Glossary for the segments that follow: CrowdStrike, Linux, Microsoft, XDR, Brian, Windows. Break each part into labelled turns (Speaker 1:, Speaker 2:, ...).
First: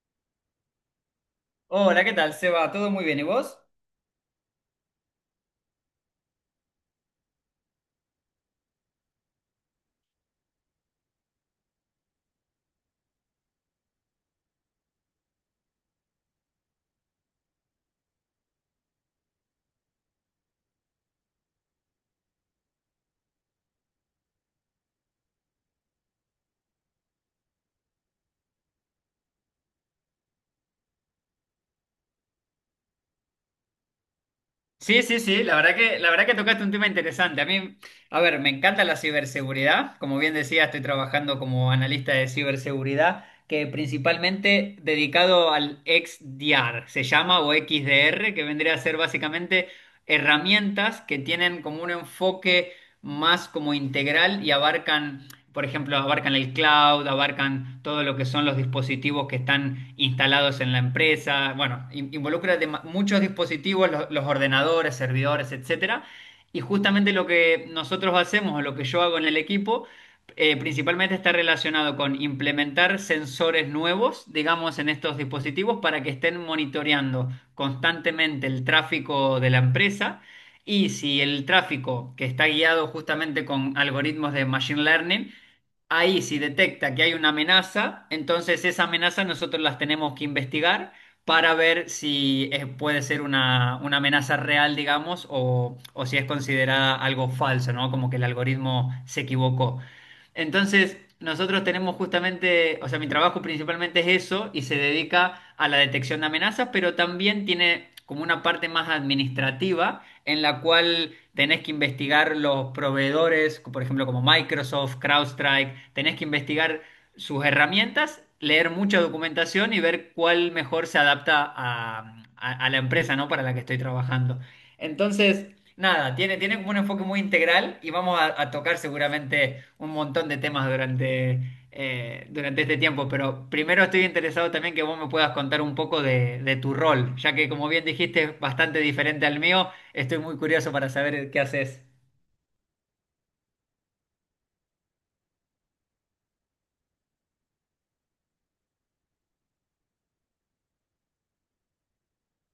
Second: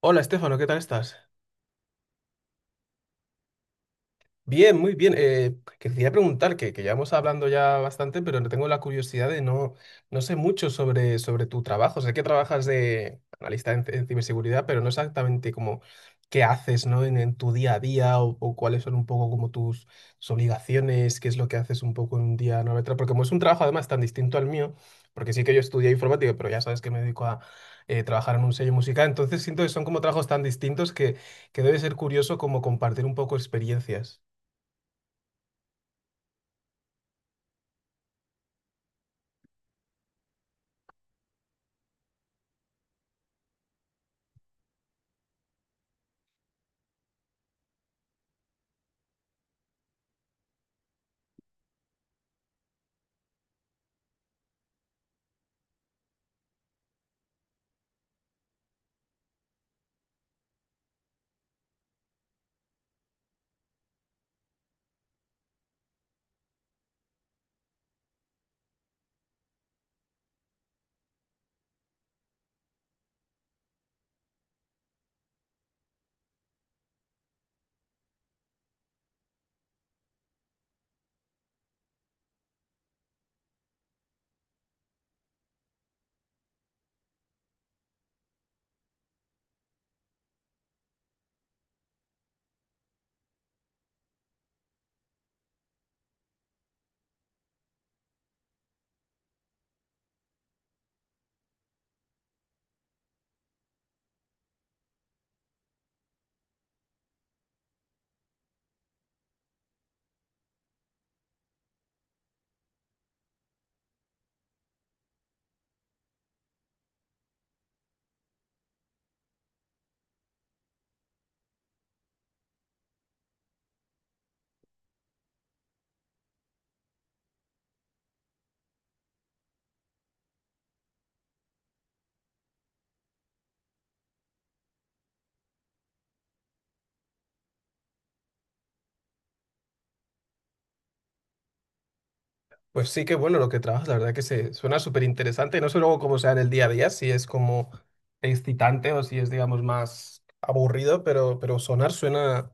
Speaker 1: Hola, Estefano, ¿qué tal estás?
Speaker 2: Hola, ¿qué tal, Seba? ¿Todo muy bien? ¿Y vos?
Speaker 1: Bien, muy bien. Que quería preguntar, que llevamos hablando ya bastante, pero no tengo la curiosidad de no, no sé mucho sobre tu trabajo. Sé que trabajas de analista en ciberseguridad, pero no exactamente como qué haces, ¿no? En tu día a día o cuáles son un poco como tus, tus obligaciones, qué es lo que haces un poco en un día, ¿no? Porque como es un trabajo además tan distinto al mío, porque sí que yo estudié informática, pero ya sabes que me dedico a trabajar en un sello musical, entonces siento que son como trabajos tan distintos que debe ser curioso como compartir un poco experiencias.
Speaker 2: Sí, sí, sí, la verdad que tocaste un tema interesante. A mí, a ver, me encanta la ciberseguridad. Como bien decía, estoy trabajando como analista de ciberseguridad, que principalmente dedicado al XDR, se llama, o XDR, que vendría a ser básicamente herramientas que tienen como un enfoque más como integral y abarcan por ejemplo, abarcan el cloud, abarcan todo lo que son los dispositivos que están instalados en la empresa. Bueno, involucra muchos dispositivos, los ordenadores, servidores, etcétera. Y justamente lo que nosotros hacemos, o lo que yo hago en el equipo, principalmente está relacionado con implementar sensores nuevos, digamos, en estos dispositivos para que estén monitoreando constantemente el tráfico de la empresa. Y si el tráfico que está guiado justamente con algoritmos de machine learning, ahí si detecta que hay una amenaza, entonces esa amenaza nosotros las tenemos que investigar para ver si puede ser una amenaza real, digamos, o si es considerada algo falso, ¿no? Como que el algoritmo se equivocó. Entonces, nosotros tenemos justamente, o sea, mi trabajo principalmente es eso y se dedica a la detección de amenazas, pero también tiene como una parte más administrativa en la cual tenés que investigar los proveedores, por ejemplo, como Microsoft, CrowdStrike, tenés que investigar sus herramientas, leer mucha documentación y ver cuál mejor se adapta a, a la empresa, ¿no? Para la que estoy trabajando. Entonces, nada, tiene, tiene como un enfoque muy integral y vamos a tocar seguramente un montón de temas durante, durante este tiempo, pero primero estoy interesado también que vos me puedas contar un poco de tu rol, ya que como bien dijiste es bastante diferente al mío. Estoy muy curioso para saber qué haces.
Speaker 1: Pues sí, que bueno lo que trabajas, la verdad que se suena súper interesante. No sé luego cómo sea en el día a día, si es como excitante o si es, digamos, más aburrido, pero sonar suena.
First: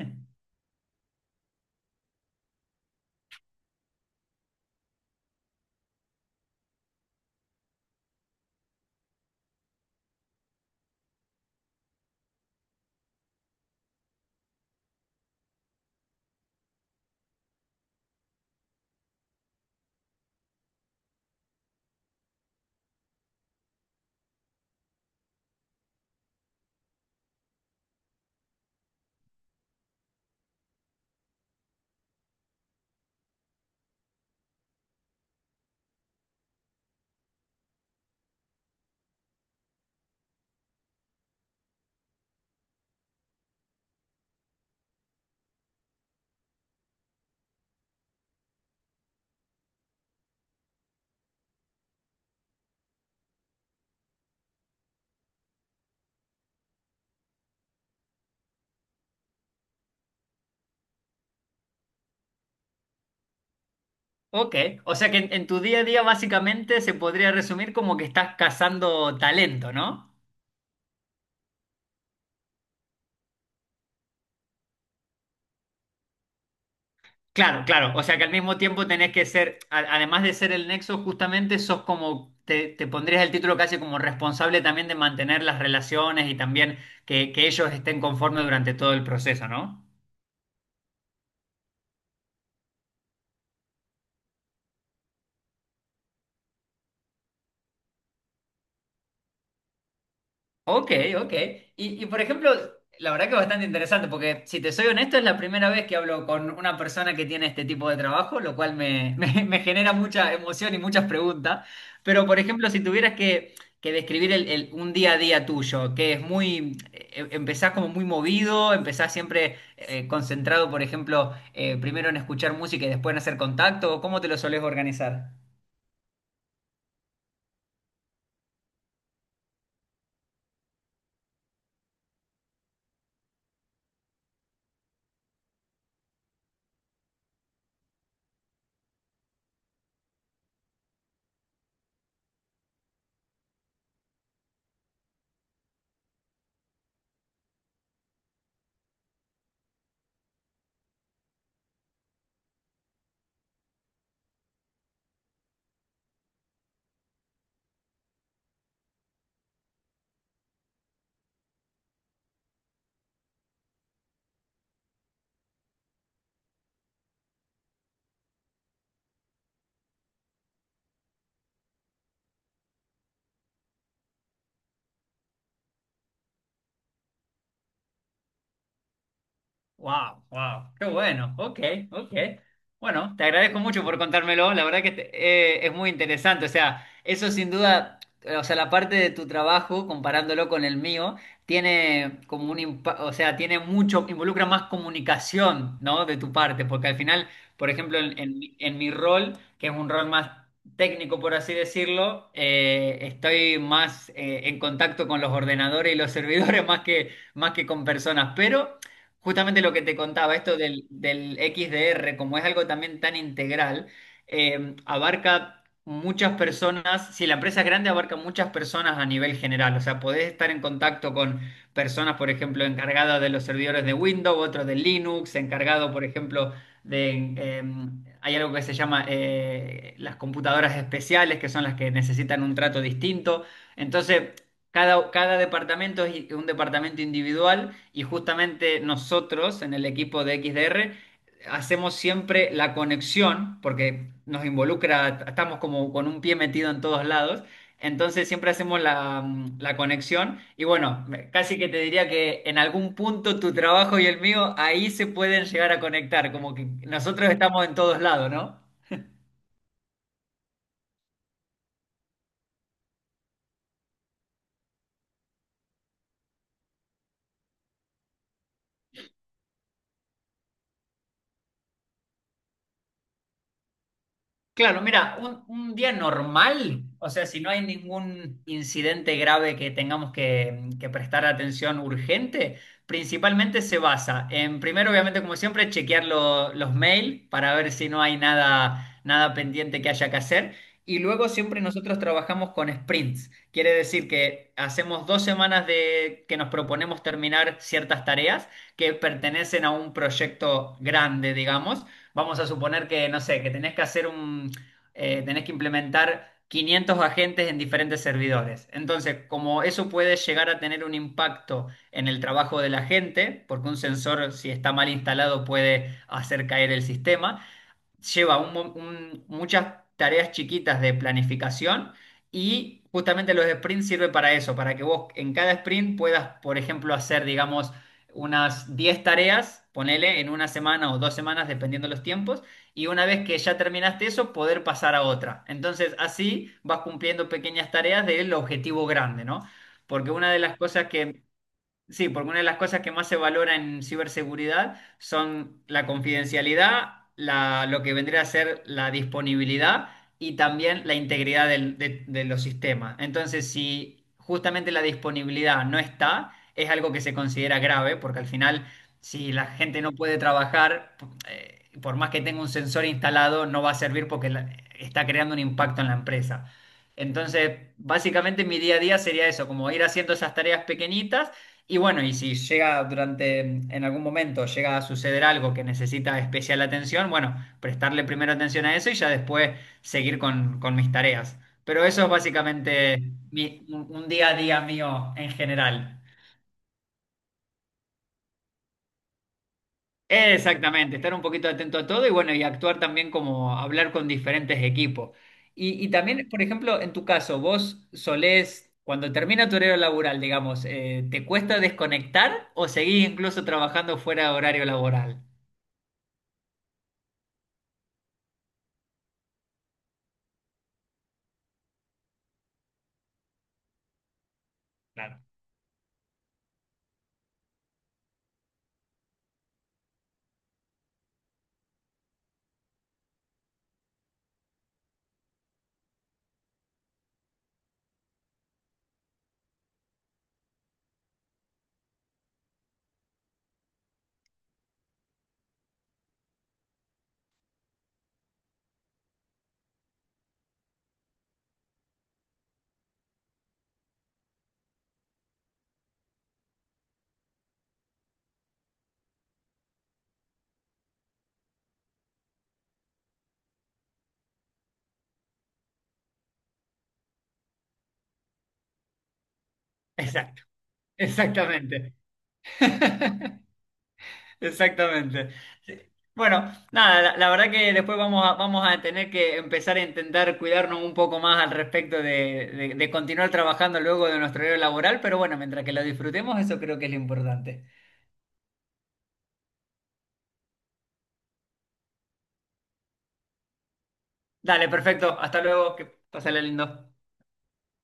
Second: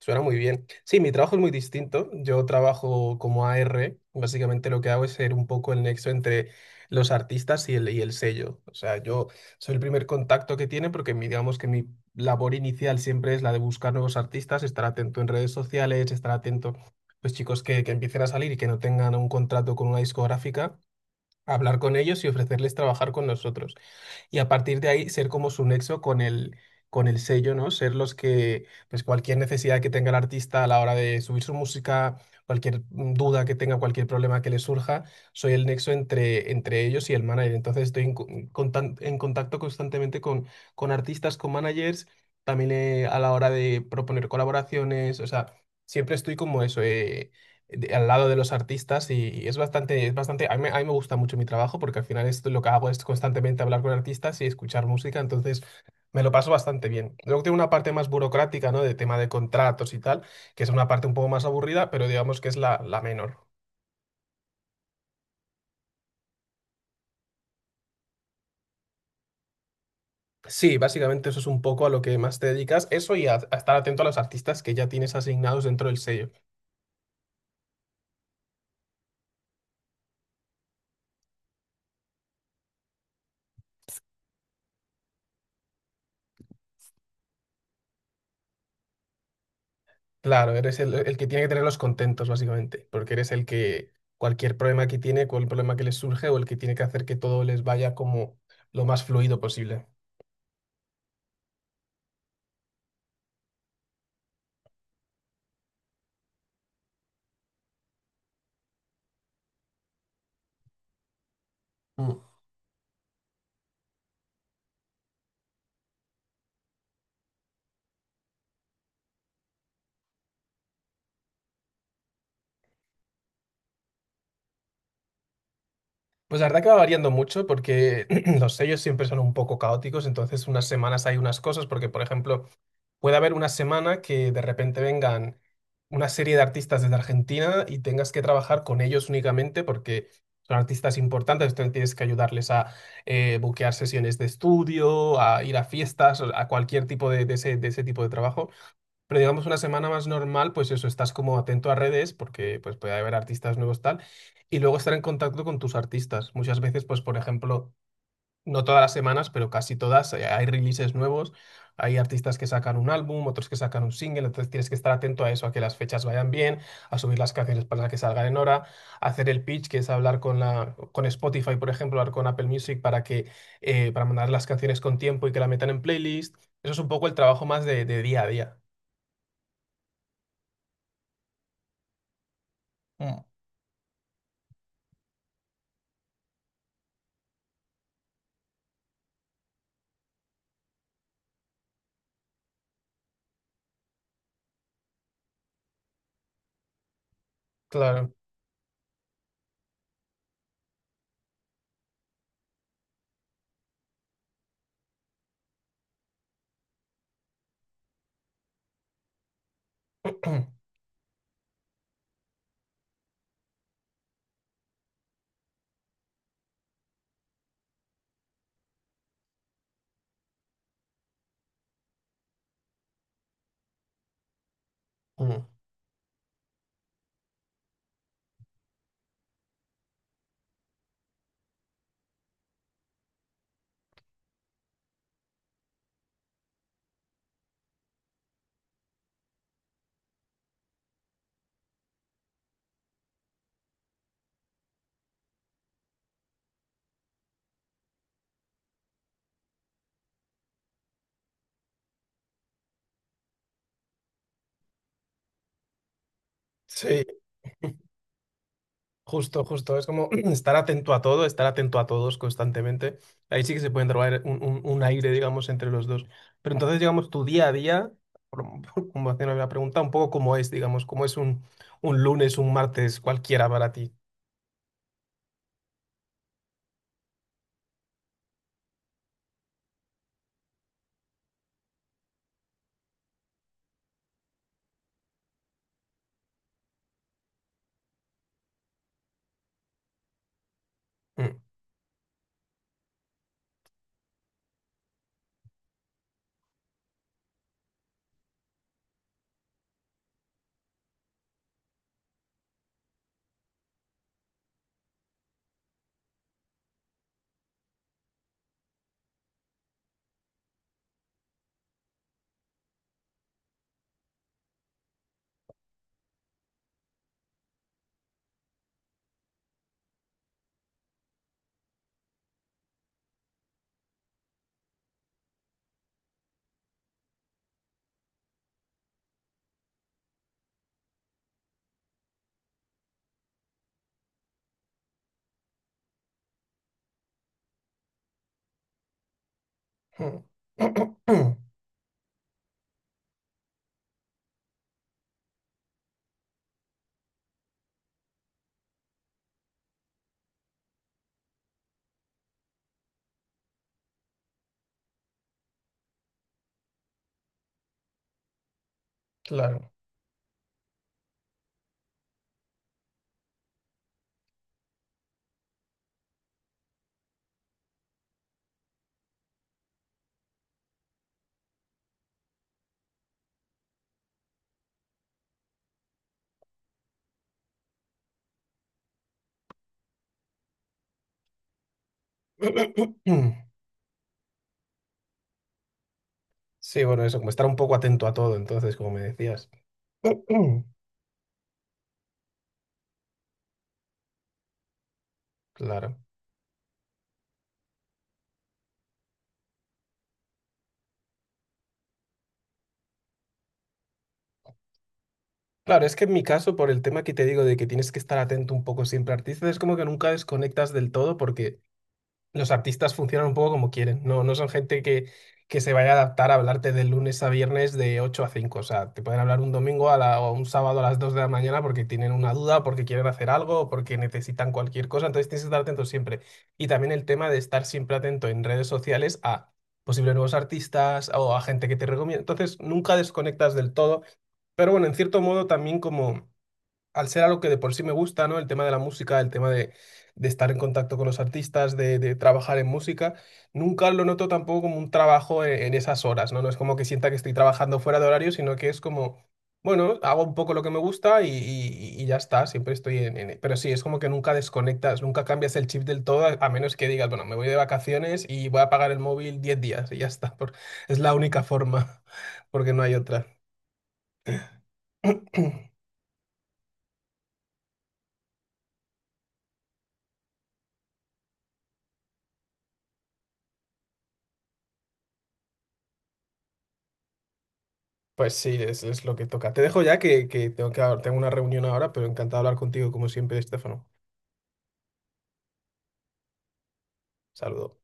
Speaker 1: Suena muy bien. Sí, mi trabajo es muy distinto. Yo trabajo como AR. Básicamente lo que hago es ser un poco el nexo entre los artistas y el sello. O sea, yo soy el primer contacto que tiene porque digamos que mi labor inicial siempre es la de buscar nuevos artistas, estar atento en redes sociales, estar atento, pues chicos que empiecen a salir y que no tengan un contrato con una discográfica, hablar con ellos y ofrecerles trabajar con nosotros y a partir de ahí ser como su nexo con el sello, ¿no? Ser los que, pues cualquier necesidad que tenga el artista a la hora de subir su música, cualquier duda que tenga, cualquier problema que le surja, soy el nexo entre, entre ellos y el manager. Entonces estoy en contacto constantemente con artistas, con managers, también a la hora de proponer colaboraciones, o sea, siempre estoy como eso. Al lado de los artistas y es bastante, a mí me gusta mucho mi trabajo porque al final esto, lo que hago es constantemente hablar con artistas y escuchar música, entonces me lo paso bastante bien. Luego tiene una parte más burocrática, ¿no? De tema de contratos y tal, que es una parte un poco más aburrida, pero digamos que es la, la menor.
Speaker 2: Ok, o sea que en tu día a día básicamente se podría resumir como que estás cazando talento, ¿no?
Speaker 1: Sí, básicamente eso es un poco a lo que más te dedicas, eso y a estar atento a los artistas que ya tienes asignados dentro del sello.
Speaker 2: Claro, claro, o sea que al mismo tiempo tenés que ser, además de ser el nexo, justamente sos como, te pondrías el título casi como responsable también de mantener las relaciones y también que ellos estén conformes durante todo el proceso, ¿no?
Speaker 1: Claro, eres el que tiene que tenerlos contentos, básicamente, porque eres el que cualquier problema que tiene, cualquier problema que les surge o el que tiene que hacer que todo les vaya como lo más fluido posible.
Speaker 2: Ok, ok. Y, por ejemplo, la verdad que bastante interesante, porque si te soy honesto, es la primera vez que hablo con una persona que tiene este tipo de trabajo, lo cual me, me genera mucha emoción y muchas preguntas.
Speaker 1: Mm.
Speaker 2: Pero, por ejemplo, si tuvieras que describir el, un día a día tuyo, que es muy, empezás como muy movido, empezás siempre concentrado, por ejemplo, primero en escuchar música y después en hacer contacto, ¿cómo te lo solés organizar?
Speaker 1: Pues la verdad que va variando mucho porque los sellos siempre son un poco caóticos, entonces unas semanas hay unas cosas, porque por ejemplo, puede haber una semana que de repente vengan una serie de artistas desde Argentina y tengas que trabajar con ellos únicamente porque son artistas importantes, entonces tienes que ayudarles a buquear sesiones de estudio, a ir a fiestas, a cualquier tipo de ese tipo de trabajo. Pero digamos una semana más normal, pues eso, estás como atento a redes porque pues puede haber artistas nuevos tal y luego estar en contacto con tus artistas. Muchas veces, pues por ejemplo, no todas las semanas, pero casi todas, hay releases nuevos, hay artistas que sacan un álbum, otros que sacan un single, entonces tienes que estar atento a eso, a que las fechas vayan bien, a subir las canciones para que salgan en hora, hacer el pitch, que es hablar con Spotify, por ejemplo, hablar con Apple Music para mandar las canciones con tiempo y que la metan en playlist. Eso es un poco el trabajo más de día a día.
Speaker 2: Wow, wow, qué bueno. Ok, ok. Bueno, te agradezco mucho por contármelo. La verdad que es muy interesante. O sea, eso sin duda, o sea, la parte de tu trabajo, comparándolo con el mío, tiene como un o sea, tiene mucho, involucra más comunicación, ¿no? De tu parte, porque al final, por ejemplo,
Speaker 1: Claro.
Speaker 2: en, en mi rol, que es un rol más técnico, por así decirlo, estoy más en contacto con los ordenadores y los servidores más que con personas, pero justamente lo que te contaba, esto del, del XDR, como es algo también tan integral, abarca muchas personas, si la empresa es grande, abarca muchas personas a nivel general, o sea, podés estar en contacto con personas, por ejemplo, encargadas de los servidores de Windows, otros de Linux,
Speaker 1: Mm.
Speaker 2: encargado, por ejemplo, de, hay algo que se llama las computadoras especiales, que son las que necesitan un trato distinto. Entonces, cada, cada departamento es un departamento individual y justamente nosotros en el equipo de XDR hacemos siempre la conexión porque nos involucra, estamos como con un pie metido en todos lados, entonces siempre hacemos la, la conexión y bueno, casi que te diría que en algún punto tu trabajo y el mío ahí se pueden llegar a conectar, como que
Speaker 1: Sí,
Speaker 2: nosotros estamos en todos lados, ¿no?
Speaker 1: justo, justo. Es como estar atento a todo, estar atento a todos constantemente. Ahí sí que se pueden trabajar un aire, digamos, entre los dos. Pero entonces, digamos, tu día a día, por- como haciendo la pregunta, un poco cómo es, digamos, cómo es un lunes, un martes, cualquiera para ti.
Speaker 2: Claro, mira, un día normal, o sea, si no hay ningún incidente grave que tengamos que prestar atención urgente, principalmente se basa en, primero, obviamente, como siempre, chequear los mails para ver si no hay nada, nada pendiente que haya que hacer. Y luego
Speaker 1: Mm,
Speaker 2: siempre nosotros trabajamos con sprints. Quiere decir que hacemos 2 semanas de que nos proponemos terminar ciertas tareas que pertenecen a un proyecto grande, digamos. Vamos a suponer que, no sé, que tenés que hacer un, tenés que implementar 500 agentes en diferentes servidores. Entonces, como eso puede llegar a tener un impacto en el trabajo de la gente, porque un sensor, si está mal instalado, puede hacer caer el sistema, lleva un muchas tareas chiquitas de planificación y justamente los sprints sirve para eso, para que vos en cada sprint puedas, por ejemplo, hacer, digamos, unas 10 tareas, ponele en una semana o dos semanas, dependiendo los tiempos, y una vez que ya terminaste eso, poder pasar a otra. Entonces, así vas cumpliendo pequeñas tareas del objetivo grande, ¿no? Porque
Speaker 1: mm.
Speaker 2: una de las cosas que Sí, porque una de las cosas que más se valora en ciberseguridad son la confidencialidad, lo que vendría a ser la disponibilidad y también la integridad de los sistemas. Entonces, si justamente la disponibilidad no está, es algo que se considera grave, porque al final, si la
Speaker 1: Claro.
Speaker 2: gente no puede trabajar, por más que tenga un sensor instalado, no va a servir porque está creando un impacto en la empresa. Entonces, básicamente mi día a día sería eso, como ir haciendo esas tareas pequeñitas y bueno, y si llega durante, en algún momento llega a suceder algo que necesita especial atención, bueno, prestarle primero atención a eso y ya después seguir con mis tareas. Pero eso es básicamente un día a día mío en general.
Speaker 1: Sí, bueno, eso, como estar un poco atento a todo, entonces, como me decías.
Speaker 2: Exactamente, estar un poquito atento a todo y bueno, y actuar también como hablar con diferentes equipos. Y
Speaker 1: Claro.
Speaker 2: también, por ejemplo, en tu caso, vos solés, cuando termina tu horario laboral, digamos, ¿te cuesta desconectar o seguís incluso trabajando fuera de horario laboral?
Speaker 1: Claro, es que en mi caso, por el tema que te digo de que tienes que estar atento un poco siempre al artista, es como que nunca desconectas del todo porque los artistas funcionan un poco como quieren, no, no son gente
Speaker 2: Claro,
Speaker 1: que se vaya a adaptar a hablarte de lunes a viernes de 8 a 5, o sea, te pueden hablar un domingo o un sábado a las 2 de la mañana porque tienen una duda, porque quieren hacer algo, o porque necesitan cualquier cosa, entonces tienes que estar atento siempre. Y también el tema de estar siempre atento en redes sociales a posibles nuevos artistas o a gente que te recomienda, entonces nunca desconectas del todo, pero bueno, en cierto modo también como al ser algo que de por sí me gusta, ¿no? El tema de la música, el tema de estar en contacto con los artistas, de trabajar en música, nunca lo noto tampoco como un trabajo en esas horas, ¿no? No es como que sienta que estoy trabajando fuera de horario, sino que es como, bueno, hago un poco lo que me gusta y ya está, siempre estoy. Pero sí, es como que nunca desconectas, nunca cambias el chip del todo, a menos que digas, bueno, me voy de vacaciones y voy a pagar el móvil 10 días y ya está,
Speaker 2: exacto,
Speaker 1: es la única
Speaker 2: exactamente,
Speaker 1: forma, porque no hay otra.
Speaker 2: exactamente. Sí. Bueno, nada, la verdad que después vamos a, vamos a tener que empezar a intentar cuidarnos un poco más al respecto de, de continuar trabajando luego de nuestro horario laboral, pero bueno, mientras que lo disfrutemos, eso creo que es lo importante.
Speaker 1: Pues sí, es lo que toca. Te dejo ya que tengo tengo una reunión ahora, pero encantado de hablar contigo como siempre, Estefano.
Speaker 2: Dale, perfecto, hasta luego, que pásale lindo.
Speaker 1: Saludo.